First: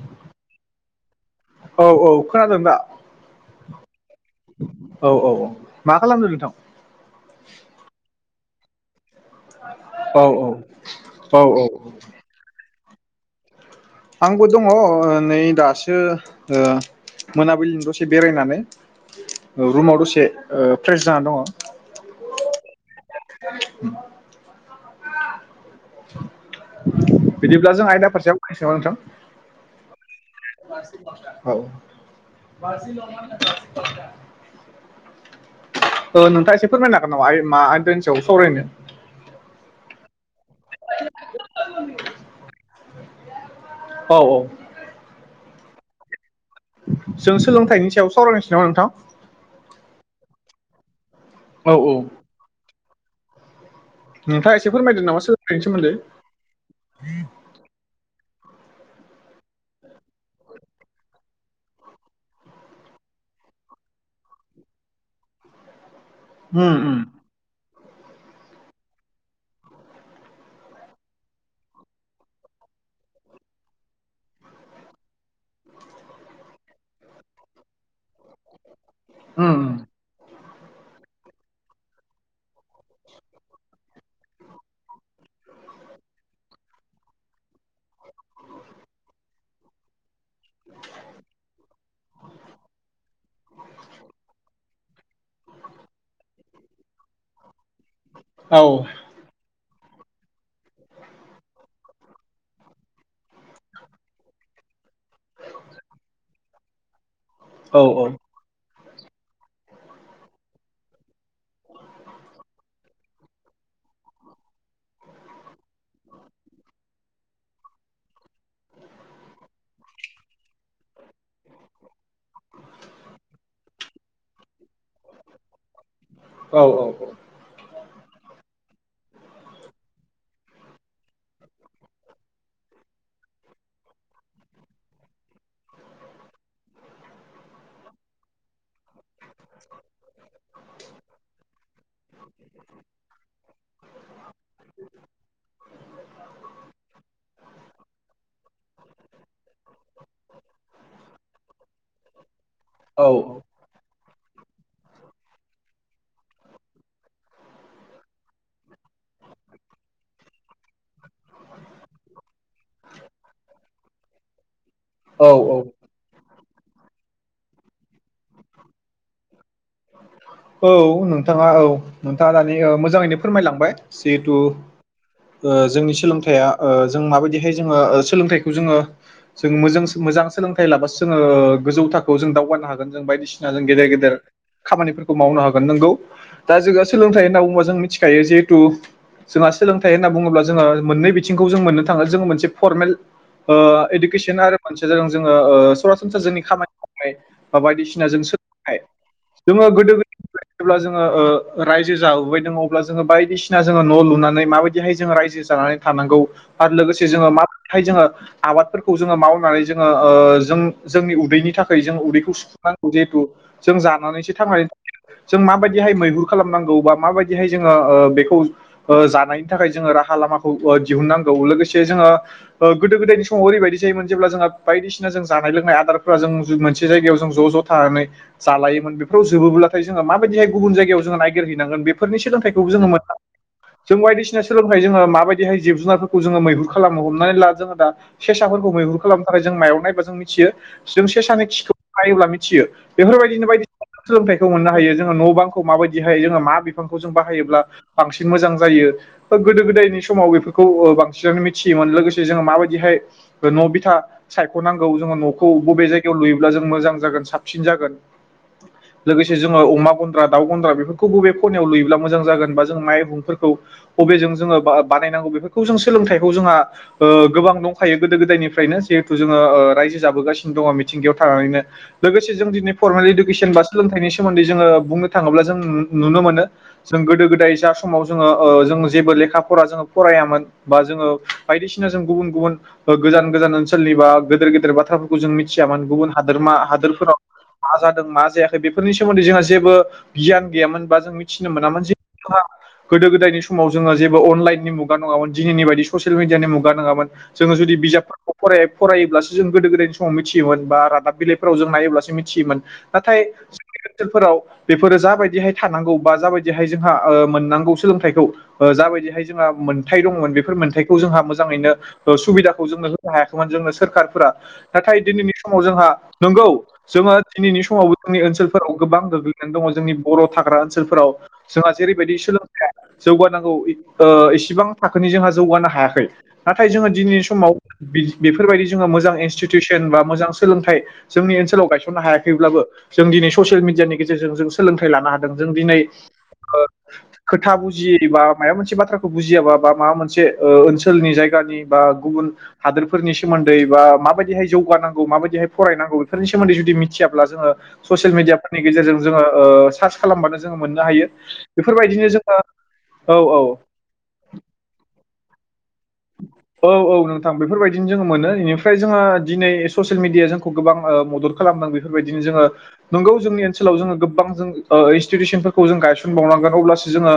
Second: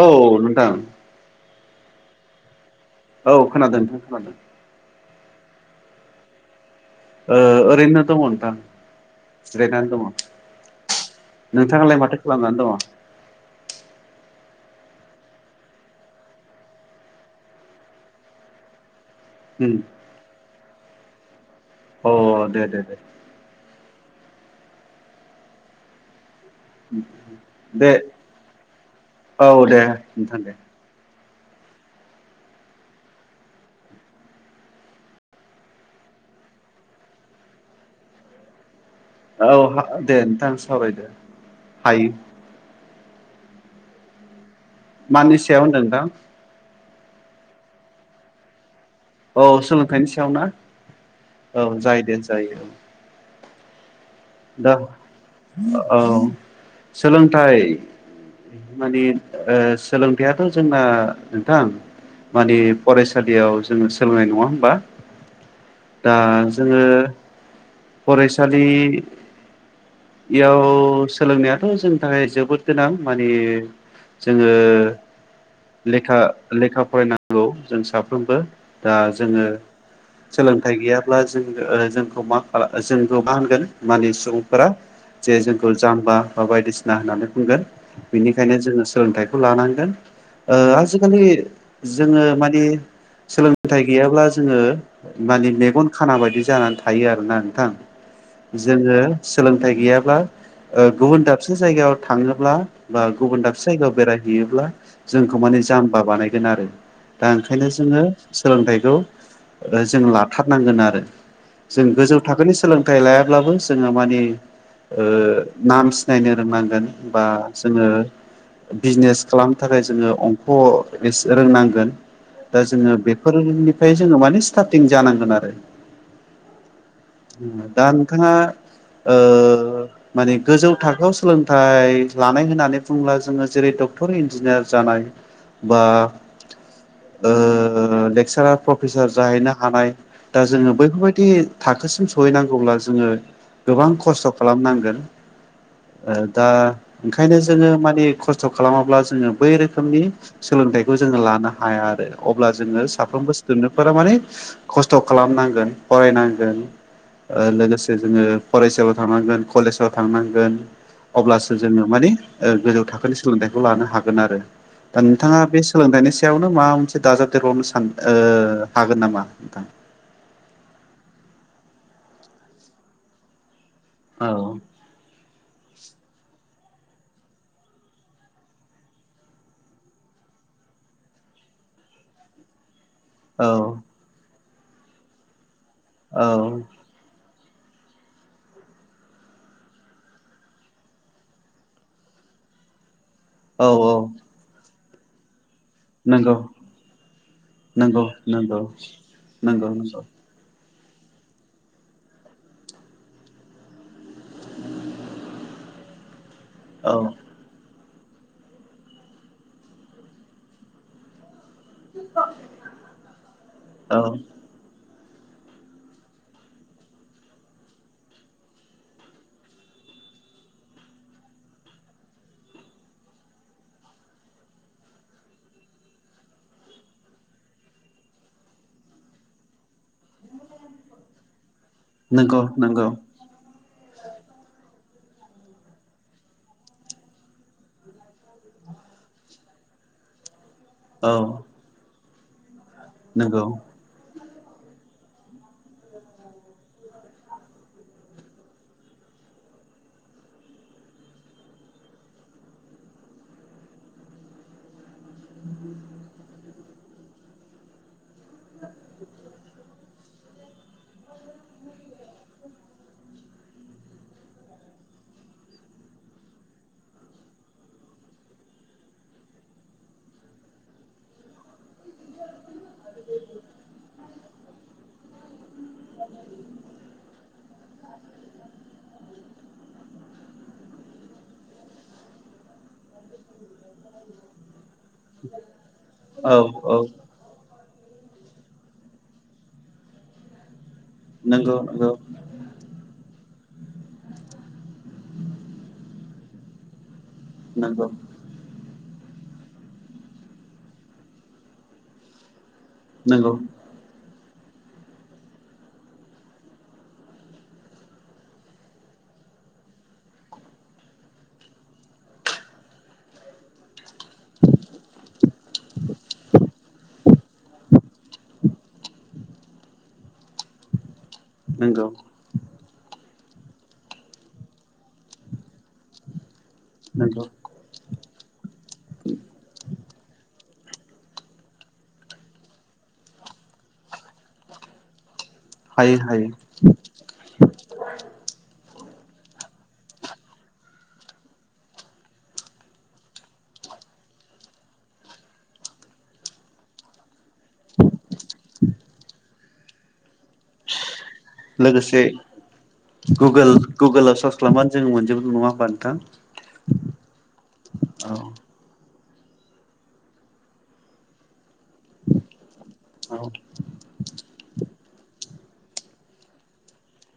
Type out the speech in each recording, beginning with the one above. औ नोंथां औ औ खोनादों दा औ खोनादों नोंथां खोनादों औ औ औ मा खालामदों नोंथां ओ ओरैनो दं नोंथां जिरायनानै दङ औ औ औ औ नोंथाङालाय माथो खालामनानै दङ आवबो दङ' ओ नै दासो ओ मोनाबिलि दसे बेरायनानै उम रुमाव दसे ओ फ्रेस जानानै दङ'। अ दे दे दे। [inaudible] बिदिब्ला जों दे आयदा फारसेयाव बुंनोसै नामा नोंथां? औ दे नोंथां दे औ। ओ नोंथांआ एसे फोरमायनो हागोन नामा आइ मा आयदानि सायाव सावरायनो? औ [unintelligible] दे नोंथांं सावरायदो हायो। औ औ मानि सायाव होनदों नोंथां? जों सोलोंथाइनि सायाव सावरायनोांसै नामा नोंथां? औ सोलोंथाइनि सायाव ना औ औ औ जायो दे जायो औ। नोंथाङा एसे दा फोरमायदो नामा सोलोंथाइनि सोमोन्दै ओव सोलोंथाइ माने ओ सोलोंथाइआथ' जोंना नोंथां माने फरायसालियाव जोङो सोलोंनाय नङा होमबा? ओ उम जोङो उम फरायसालि [inaudible] याव सोलोंनायाथ' जोंनि थाखाय जोबोद गोनां माने जोङो लेखा लेखा फरायनांगौ जों साफ्रोमबो दा जोङो उम उम सोलोंथाइ गैयाब्ला जों ओ जोंखौ मा खाला जोंखौ मा होनगोन माने सुबुंफोरा जे जोंखौ जाम्बा बा बायदिसिना होननानै बुंगोन बेनिखायनो जोङो सोलोंथाइखौ लानांगोन। ओ आजिखालि जोङो मानि सोलोंथाइ गैयाब्ला जोङो मानि मेगन खाना बायदि जानानै थायो आरोना नोंथां। औ जोङो सोलोंथाइ गैयाब्ला ओ गुबुन दाबसे जायगायाव थाङोब्ला बा गुबुन दाबसे जायगायाव बेरायहैयोब्ला जोंखौ माने जाम्बा बानायगोन आरो दा ओंखायनो औ जोङो सोलोंथाइखौ जों लाथारनांगोन आरो जों गोजौ थाखोनि सोलोंथाइ लायाब्लाबो जोङो मानि ओक्षनाम सिनायनो रोंनांगोन बा जोङो बिजनेस खालामनो थाखाय जोङो अंख' एसे रोंनांगोन। दा जोङो बेफोरनिफ्राय जोङो माने स्टारटिं जानांगोन आरो। औ औ औ। दा नोंथाङा ओ माने गोजौ थाखोआव सोलोंथाइ लानाय होननानै बुङोब्ला जोङो जेरै डक्टर, इन्जिनियार जानाय बा ओ लेक्सारार प्रफेसार जाहैनो हानाय दा जोङो बैफोरबायदि थाखोसिम सहैनांगौब्ला जोङो गोबां खस्थ' खालामनांगोन। ओ दा ओंखायनो जोङो मानि खस्थ' खालामाब्ला जोङो बै रोखोमनि सो सोलोंथाइखौ जोङो लानो हाया आरो अब्ला जोङो औ साफ्रोमबो स्टुडेन्टफोरा माने खस्थ' खालामनांगोन फरायनांगोन ओ लोगोसे जोङो फरायसालियाव थांनांगोन, कलेजाव थांनांगोन अब्लासो जोङो मानि गोजौ ओ थाखोनि सोलोंथाइखौ लानो हागोन आरो। दा औ नोंथाङा औ बे सोलोंथाइनि सायावनो माबा मोनसे दाजाबदेरबावनो सान ओ हागोन नामा नोंथां? औ नोंथाङा औ नोंथाङा दानि मोजाङैनो फोरमायलांबाय जिहेथु औ जोंनि ओ सोलोंथाइया ओ जों माबायदिहाय जोङो सोलोंथाइखौ जोङो जों मोजां मोजां सोलोंथाइ लाबासो जोङो गोजौ थाखोआव जों दावगानो हागो [unintelligible] बायदिसिना जों औ गेदेर गेदेर खामानिफोरखौ मावनो हागोन नोंगौ दा औ जोंहा सोलोंथाइ होन्ना बुङोल्बा अ' जों मिथिखायो जिहेथु। जोंहा सोलोंथाइ होनना बुङोब्ला जोङो मोननै बिथिंखौ जों मोननो थाङो जोङो मोनसे फरमेल। ओ औ इडुकेसन आरो मोनसेया जादों जोङो ओ सरासनस्रा नंगौ जोंनि खामानि मावनाय बा नंगौ बायदिसिना जों नंगौ सोलों नंगौ जोङो नंगौ गोदो-गो जेब्ला जोङो ओ रायजो जाबोबायदों अब्ला जोङो बायदिसिना जोङो न' लु नानै माबायदिहाय जङो रायजो जानानै थानांगौ आरो औ लोगोसे जोङो मा हाय जोङो आबादफोरखौ जोङो मावनानै जोङो ओ जों जोंनि उदैनि थाख जों उदैखौ सुफुननांगौ जिहेथु जों औ जानानैसो थांनानै दं। जों माबायदिहाय मैहुर खालामनांगौ बा माबायदिहाय जोङो ओ बेखौ ओ जानायनि थाखाय जों। ओ राहा लामाखौ ओ दिहुनांग लोगोसे जोङो गोदो गोदायनि समाव ओरैबायदि जायोमोन जेब्ला जोंहा बाय दिसिना जानाय लोंनाय आदारफोरा जों मोनसे जाय जों ज'-ज' थानानै जालायोमोन बेफोराव जोबोब्ला। नाथाय जोङो माबायदिहाय गुबुन जायायाव जोङो नागिरहैनांगोन बेफोरनि नंगौ सोलोंथाइखौबो जोङो नंगौ मो जों बायदिसिना सोलोंथाइ जोङो माबायदिहाय जिब जुनारफोरखौ जोङो मैहुर खालामनो हमनानै ला जोङो दा सेसा खौ मैहुर खालामनो थाखाय जों मायाव नायबा जों मिथियो। जों औ से सानै खिखौ नायोब्ला मिथियो नंगौ बेफोरबायदिनो बायदिसिना सोलोंथाइ। मोननो हायो न' बां मायदिायो जोो मा बिफांखौ जों बाहायोब्ला बांसिन मोजां जायो। गोद गोदायनि समाव बेफोरखौ ओ बांसिनानो मिथियोन लोगोसे जों माबायदिहाय न' बिथा सायख'नां जोङो न'खौ बबे जायगायाव लुयोब्ला जों मोजां जागोन साबसिन जागोन। लोगोसे जोङो अमा गन्द्रा दाउ गन्द्रा बेफोरखौ बबे खनायाव लुयोब्ला मोजां जागोन बा जों माइबंफोरखौ बबेजों जों। जोङो बानायनांगौ बेफोरखौ जों सोलोंथाइखौ जोंहा ओ गोबां दंखायो गोदो गोदायनिफ्रायनो जिहेथु जोङो ओ रायजो जाबोगासिनो दङ मिथिंगायाव थानानैनो लोगोसे जों दिनै फरमेल इडुकेसन बा सोलोंथाइनि सोमोनदै जोङो बुंनो थाङोब्ला जों नु- नुनो मोनो जों गोदाय जा समाव जोङो ओ। जेबो लेखा फरा जों फरायामोना जों बायदिसिना जों गुबुन गुब गोजान गोजान ओन्सोल ओनसोलनि बा गोदोर गोदोर बाथ्राफोरखौ जों मिथियामोन गुबुन औ हादोरा औ हादोरफोराव मा जादों मा जायाखै। बेफोरनि सोमोन्दै जोंहा जेबो गियान गैयामोन बा जों मिथिनो नंगौ मोनामोन नंगौ जे जोंहा गोदो गोदायनि समाव समाव जोङो जेबो अनलाइननि मुगा नङामोन दिनैनि बदि ससियेल मिडियानि मुगा नङामोन। जोङो जुदि नंगौ बिजाबफोरखौ फराय फरायोब्लासो जों गोदो गोदायनि समाव मिथियोमोन बा रादाब बिलाइफोराव जों नायोब्लासो मिथियोमोन नाथाय नंगौ फोराव बेफोरो जाबायदिहाय थानांगौ बा जाबायदिहाय जोंहा ओ मोननांगौ सोलोंथाइखौ ओ जा बेफोरबायदिहाय जोंहा मोनथाय दंमोन बेफोर मोनखौ जोंहा मोजाङैनो ओ सुबिखौ जों होनो हायाखैमोन जोंनो सोर नाथाय दिनैनि समाव जोंहा नंगौ जोङो दिनैनि समाव जोंनि ओनसोलफोराव गोबां गोग्लैनानै दङ जोंनि बर' थाग्रा ओनसोलफोराव। जोंहा नंगौ जेरैबायदि सोलोंथखय जौगानांगौ ओ इसिबां थाखोनि जोंहा जौगानो हायाखै। नाथाय जोङो नंगौ दिनैनि समाव बेफोरबायदि जोङो मोजां इनस्टिटिउसन बा मोजां सोलोंथाइ जोंनि ओनसोलाव गायसननो हायाखैब्लाबो जों दिनै ससियेल मिडियानि गेजेरजों जों सोलोंथाइ लानो हा जों-जों दिनै हायो हायो ओ खोथा बुजि बा माबा मोनसे बाथ्रा बुजियाबा बा माबा मोनसे ओ ओनसोलनि जायगानि बा गुबुन हादोरफोरनि सोमोन्दै बा माबायदिहाय जौगानांगौ माबायदिहाय फरायनांगौ बेफोरनि सोमोन्दै जुदि मिथियाब्ला जोङो। ससियेल मिडियाफोरनि गेजेरजों जोङो ओ सार्च खालामबानो जोङो मोननो हायो। लोगोसे बेफोरबायदिनो जोङो औ गुगोल औ गुगोलाव सार्च खालामबानो जों मोनजोबो नङा होमबा नों औ-औ नोंथां बेफोरबायदिनो जोङो औ मोनो इनिफ्राय जोङो दिनै ससियेल मिडिया जोंखौ गोबां ओ मदद खालामदों बेफोरबायदिनो जोङो नंगौ औ जोंनि ओनसोलाव जोङो गोबां जों ओ इनस्तितिउसनफोरखौ जों गायसनबावनांगोन अब्लासो जोङो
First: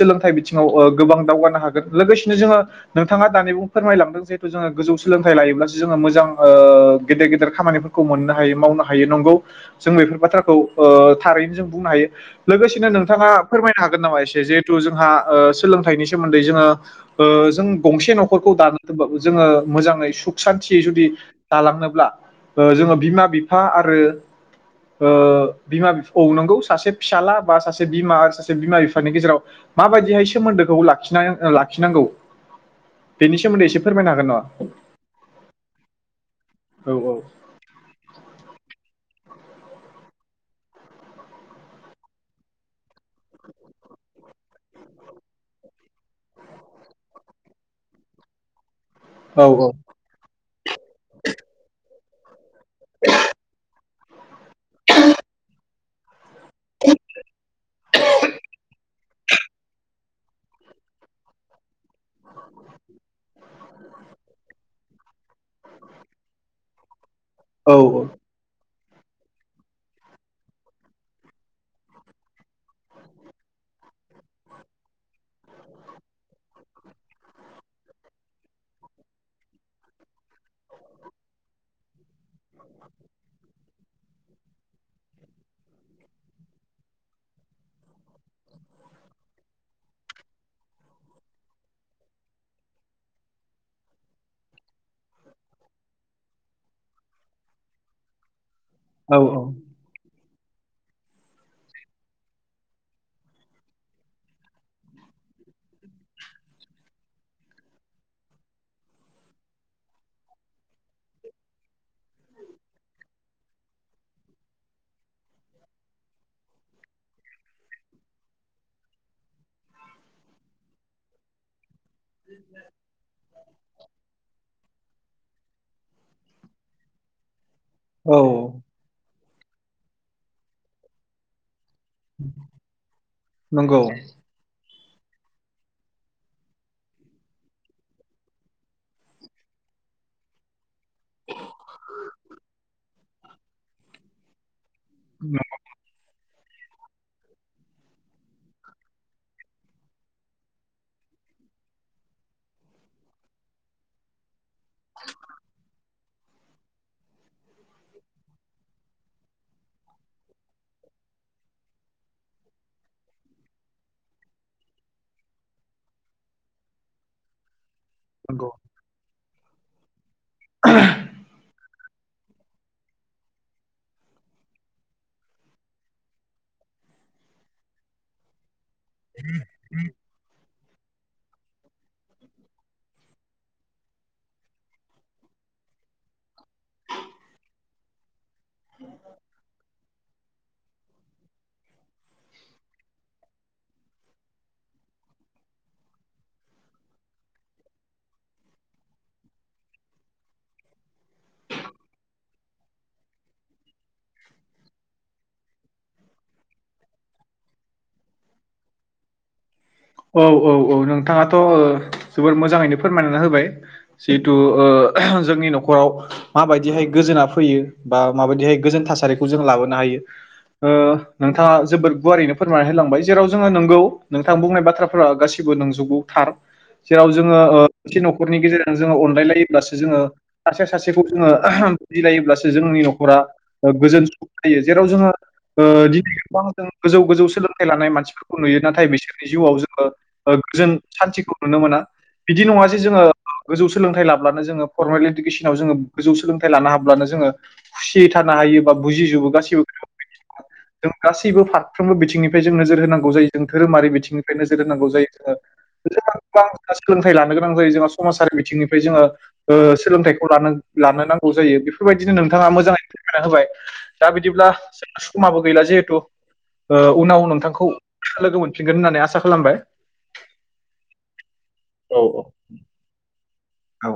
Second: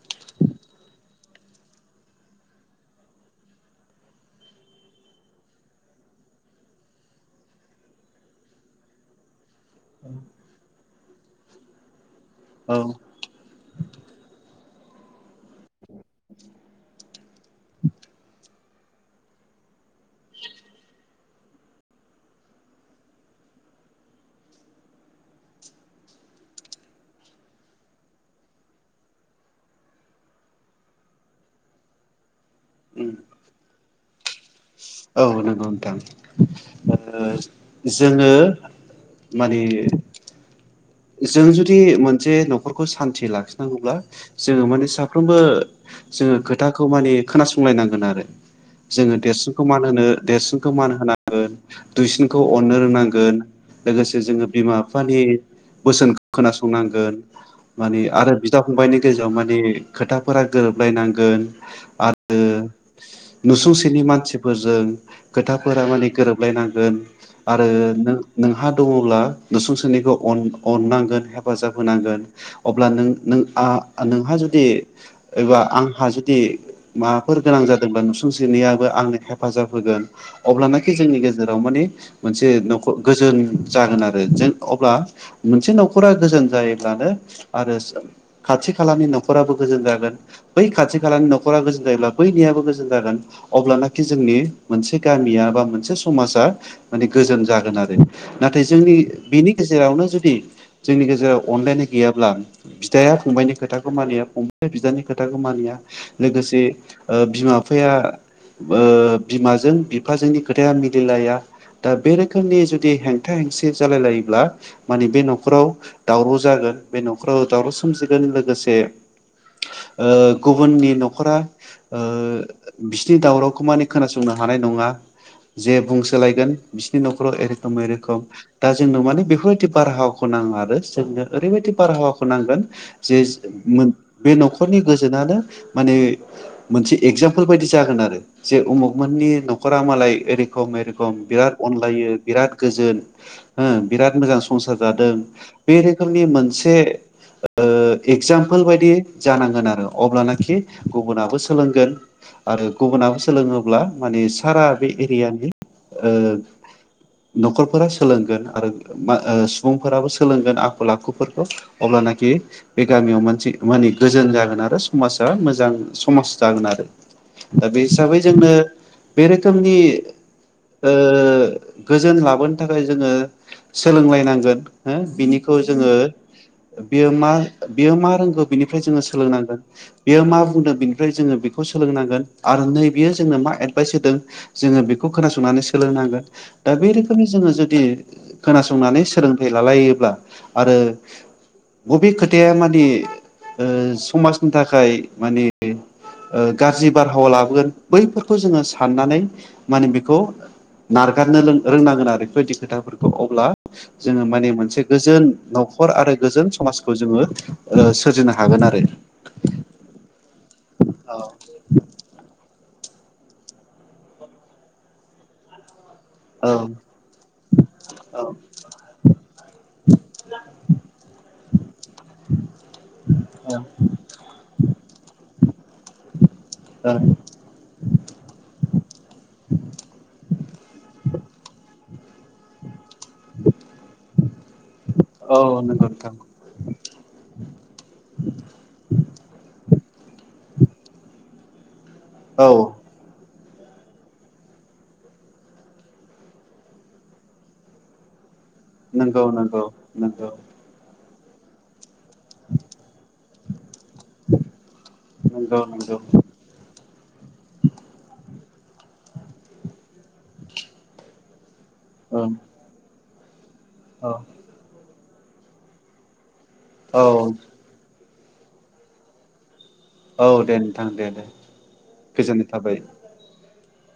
सोंलोंथाय बिथिङाव ओ गोबां दावगानो हा हागोन लोगोसेनो जोङो नोंथाङा दानि बुं फोरमायलांदों जिहेथु जोङो गोजौ सोलोंथाइ लायोब्लासो जोङो मोजां ओ गेदेर - गेदेर खामानिफोर खौ मोननो हायो मावनो हायो नंगौ जों बेफोर बाथ्राखौ ओ थारैनो जों बुंनो हायो। लोगोसेनो औ नोंथाङा फोरमायनो हागोन नामा एसे जिहेथु जोंहा ओ सोलोंथाइनि सोमोन्दै जोङो ओ जों गंसे न'खरखौ दानो दोनबा जोङो मोजाङै सुख सान्तियै जुदि दालांनोब्ला ओ जोङो बिमा बिफा आरो ओ बिमा बिफ औ नंगौ सासे फिसाला बा सासे बिमा सासे बिमा बिफानि गेजेराव माबायदिहाय सोमोन्दोखौ लाखिनाय ओ लाखिनांगौ। बेनि सोमोन्दै एसे फोरमायनो हागोन नङा। औ नंगौ नोंथां। औ - औ। जोङो माने जों जुदि मोनसे न'खरखौ सान्थि लाखिनांगौब्ला जोङो माने साफ्रोमबो जोङो खोथाखौ माने खोनासंलायनांगोन आरो। जोङो देरसिनखौ औ मान होनो देरसिनखौ मान होनांगोन दुइसिनखौ अननो रोंनांगोन। लोगोसे जोङो बिमा बिफानि बोसोनख खोनासंनांगोन माने आरो बिदा फंबायनि गेजेराव माने खोथाफोरा गोरोबलायनांगोन। आरो नुसुंसेनि मानसिफोरजों खोथाफोरा माने गोरोबलायनां गोन आरो औ नों-नोंहा दङब्ला नुसुंसेनिखौ अन-अननांगोन हेफाजाब होनांगोन अब्ला नों - नों आ नोंहा जुदि एबा आंहा जुदि माबाफोर गोनां जादोंब्ला नुसुंसेनियाबो आंनो हेफाजाब होगोन। अब्लानोखि जोंनि गेजेराव माने मोनसे न'खो गोजोन जागोन आरो जों अब्ला मोनसे न'खरा गोजोन जायोब्लानो आरोस खाथि खालानि न'खराबो गोजोन जागोन। बै खाथि खालानि न'खरा गोजोन जायोब्ला बैनियाबो गोजोन जागोन अब्लानाखि जोंनि मोनसे गामि या बा मोनसे समासआ माने गोजोन जागोन आरो नाथाय जोंनि औ बिनि गेजेरावनो दि जोंनि गेजेराव अनलायनाय गैयाब्ला बिदाया फंबायाइनि खोथाखौ मानिया फंबाया बिदानि खोथाखौ मानिया लोगोसे ओ बिमा बिफाया ओ बिमाजों बिफाजोंनि खोथाया मिलायलाया दा बे रोखोमनि जुदि हेंथा हेंसि जालाय लायोब्ला माने बे न'खराव दावराव जागोन बे न'खराव दावराव सोमजिगोन लोगोसे ओ गुबुननि न'खरा ओ बिसिनि दावरावखौ माने खोनासंनो हानाय नङा जे बुंसोलायगोन बिसोरनि न'खराव एरै ए रखम ए रखम औ दा जोंनाव माने बे बारहावाखौ नाङा आरो जोंनो ओरैबायदि बारहावाखौ नांगोन जेस नंगौ मोन बे न'खरनि गोस नानो माने मोनसे एगजामपुल बायदि जागोन आरो जे अमुक मोननि न'खरा माला ओइ ऐ रखम ऐ रखम बिराद अनलायो बिराद गोजोन हो बिराद मोजां स' संसार जादों बे रोखोमनि मोनसे ओ एक्जामपोल बायदि जानांगोन आरो अब्लानोखि गुबुनाबो सोलोंगोन। आरो गुबुनाबो सोलोङोब्ला माने सारा बे एरियानि ओ न'खरफोरा सोलोंगोन आरो मा ओ सुबुंफोराबो सोलोंगोन आखल आखुफोरखौ अब्लानाखि बे गामियाव मानसे माने गोजोन मोजां जागोन आरो समाजा मोजां समाज जागोन आरो। [inaudible] दा बे हिसाबै नंगौ जोंनो बे रोखोमनि ओ [unintelligible] गोजोन लाबोनो थाखाय जोङो सोलोंलायनांगोन हो बिनिखौ जोङो बेयो मा बेयो मा रोंगौ बिनिफ्राय जोङो सोलोंनांगोन बेयो मा बुंदों बिनिफ्राय जोङो बिख खौ सोलोंनांगोन आरो नैबेयो जोंनो मा एडभाइस होदों जोङो बेखौ खोनासंनानै सोलोंनांगोन। दा बे रोखोमनि जोङो जुदि खोनासंनानै सोलोंथाइ लालायोब्ला आरो बबे खोथाया मादि ओ समाजनि थाखाय माने ओ गाज्रि बारहावा लाबोगोन बैफोरखौ जोङो साननानै माने बेखौ नारगारनो लों रोंनांगोन आरो बेफोरबायदि खोथाफोरखौ। अब्ला जोङो माने मोनसे गोजोन न'खर आरो गोजोन समाजखौ जोङो ओ सोरजिनो हागोन आरो। औ औ औ नोंथाङाथ' ओ जोबोद मोजाङैनो फोरमायनानै होबाय जिहेतु ओ जोंनि न'खराव माबायदिहाय गोजोना फैयो बा औ माबायदिहाय गोजोन थासारिखौ जों लाबोनो हायो ओ नोंथाङा जोबोद गुवारैनो फोरमायनानै होलांबाय जेराव जोङो नोंगौ नोंथा बुंनाय बाथ्रा बाथ्राफ्रा गासिबो नोंजोबगौ थार। औ जेराव जोङो ओ मोनसे न'खरनि गेजेरजों जोङो अनलायलायोब्लासो जोङो सासेया सासेखौ जोङो मिलायोब्लासो जोंनि न'खरा ओ गोजोन सुख थायो जेराव जोङो औ ओ नंगौ नोंथां दिनै गोबां जों गोजौ गोजौ सोलोंथाइ लानाय मानसिफोरखौ नुयो नाथाय बिसोरनि जिउआव जोङो ओ गोजोन सान्थिखौ नुनो मोना बिदि औ नङा जे जोङो गोजौ सोलोंथाइ लाब्लानो जोङो फरमेल इदुकेसनाव जोङो गोजौ सोलोंथाइ लानो हाब्लानो जोङो खुसियै था हायो बा नंगौ बुजिजोबो गासैबो नंगौ नंगौ खोथाफोरखौनो जों गासैबो फारफ्रोमबो बिथिंनिफ्राय जों नोजोर होनांगौ जायो जों धोरोमारि बिथिं नोजोर होनांगौ जायो नंगौ नंगौ सोलोंथाइ लानो गोनां जायो जोंहा समाजआरि बिथिंनिफ्राय जोङो ओ सोलोंथाइखौ लानो लानोनांगौ जायो बेफोरबायदिनो औ नोंथाङा मोजाङै फोरमायना होबाय दा बिदिब्ला समाबो गैला जिहेथु ओ औ उनाव नोंथांखौ लोगो मोनफिनगोन होननानै आसा खालामबाय। औ दे नोंथां दे दे औ गोजोननाय थाबाय। औ।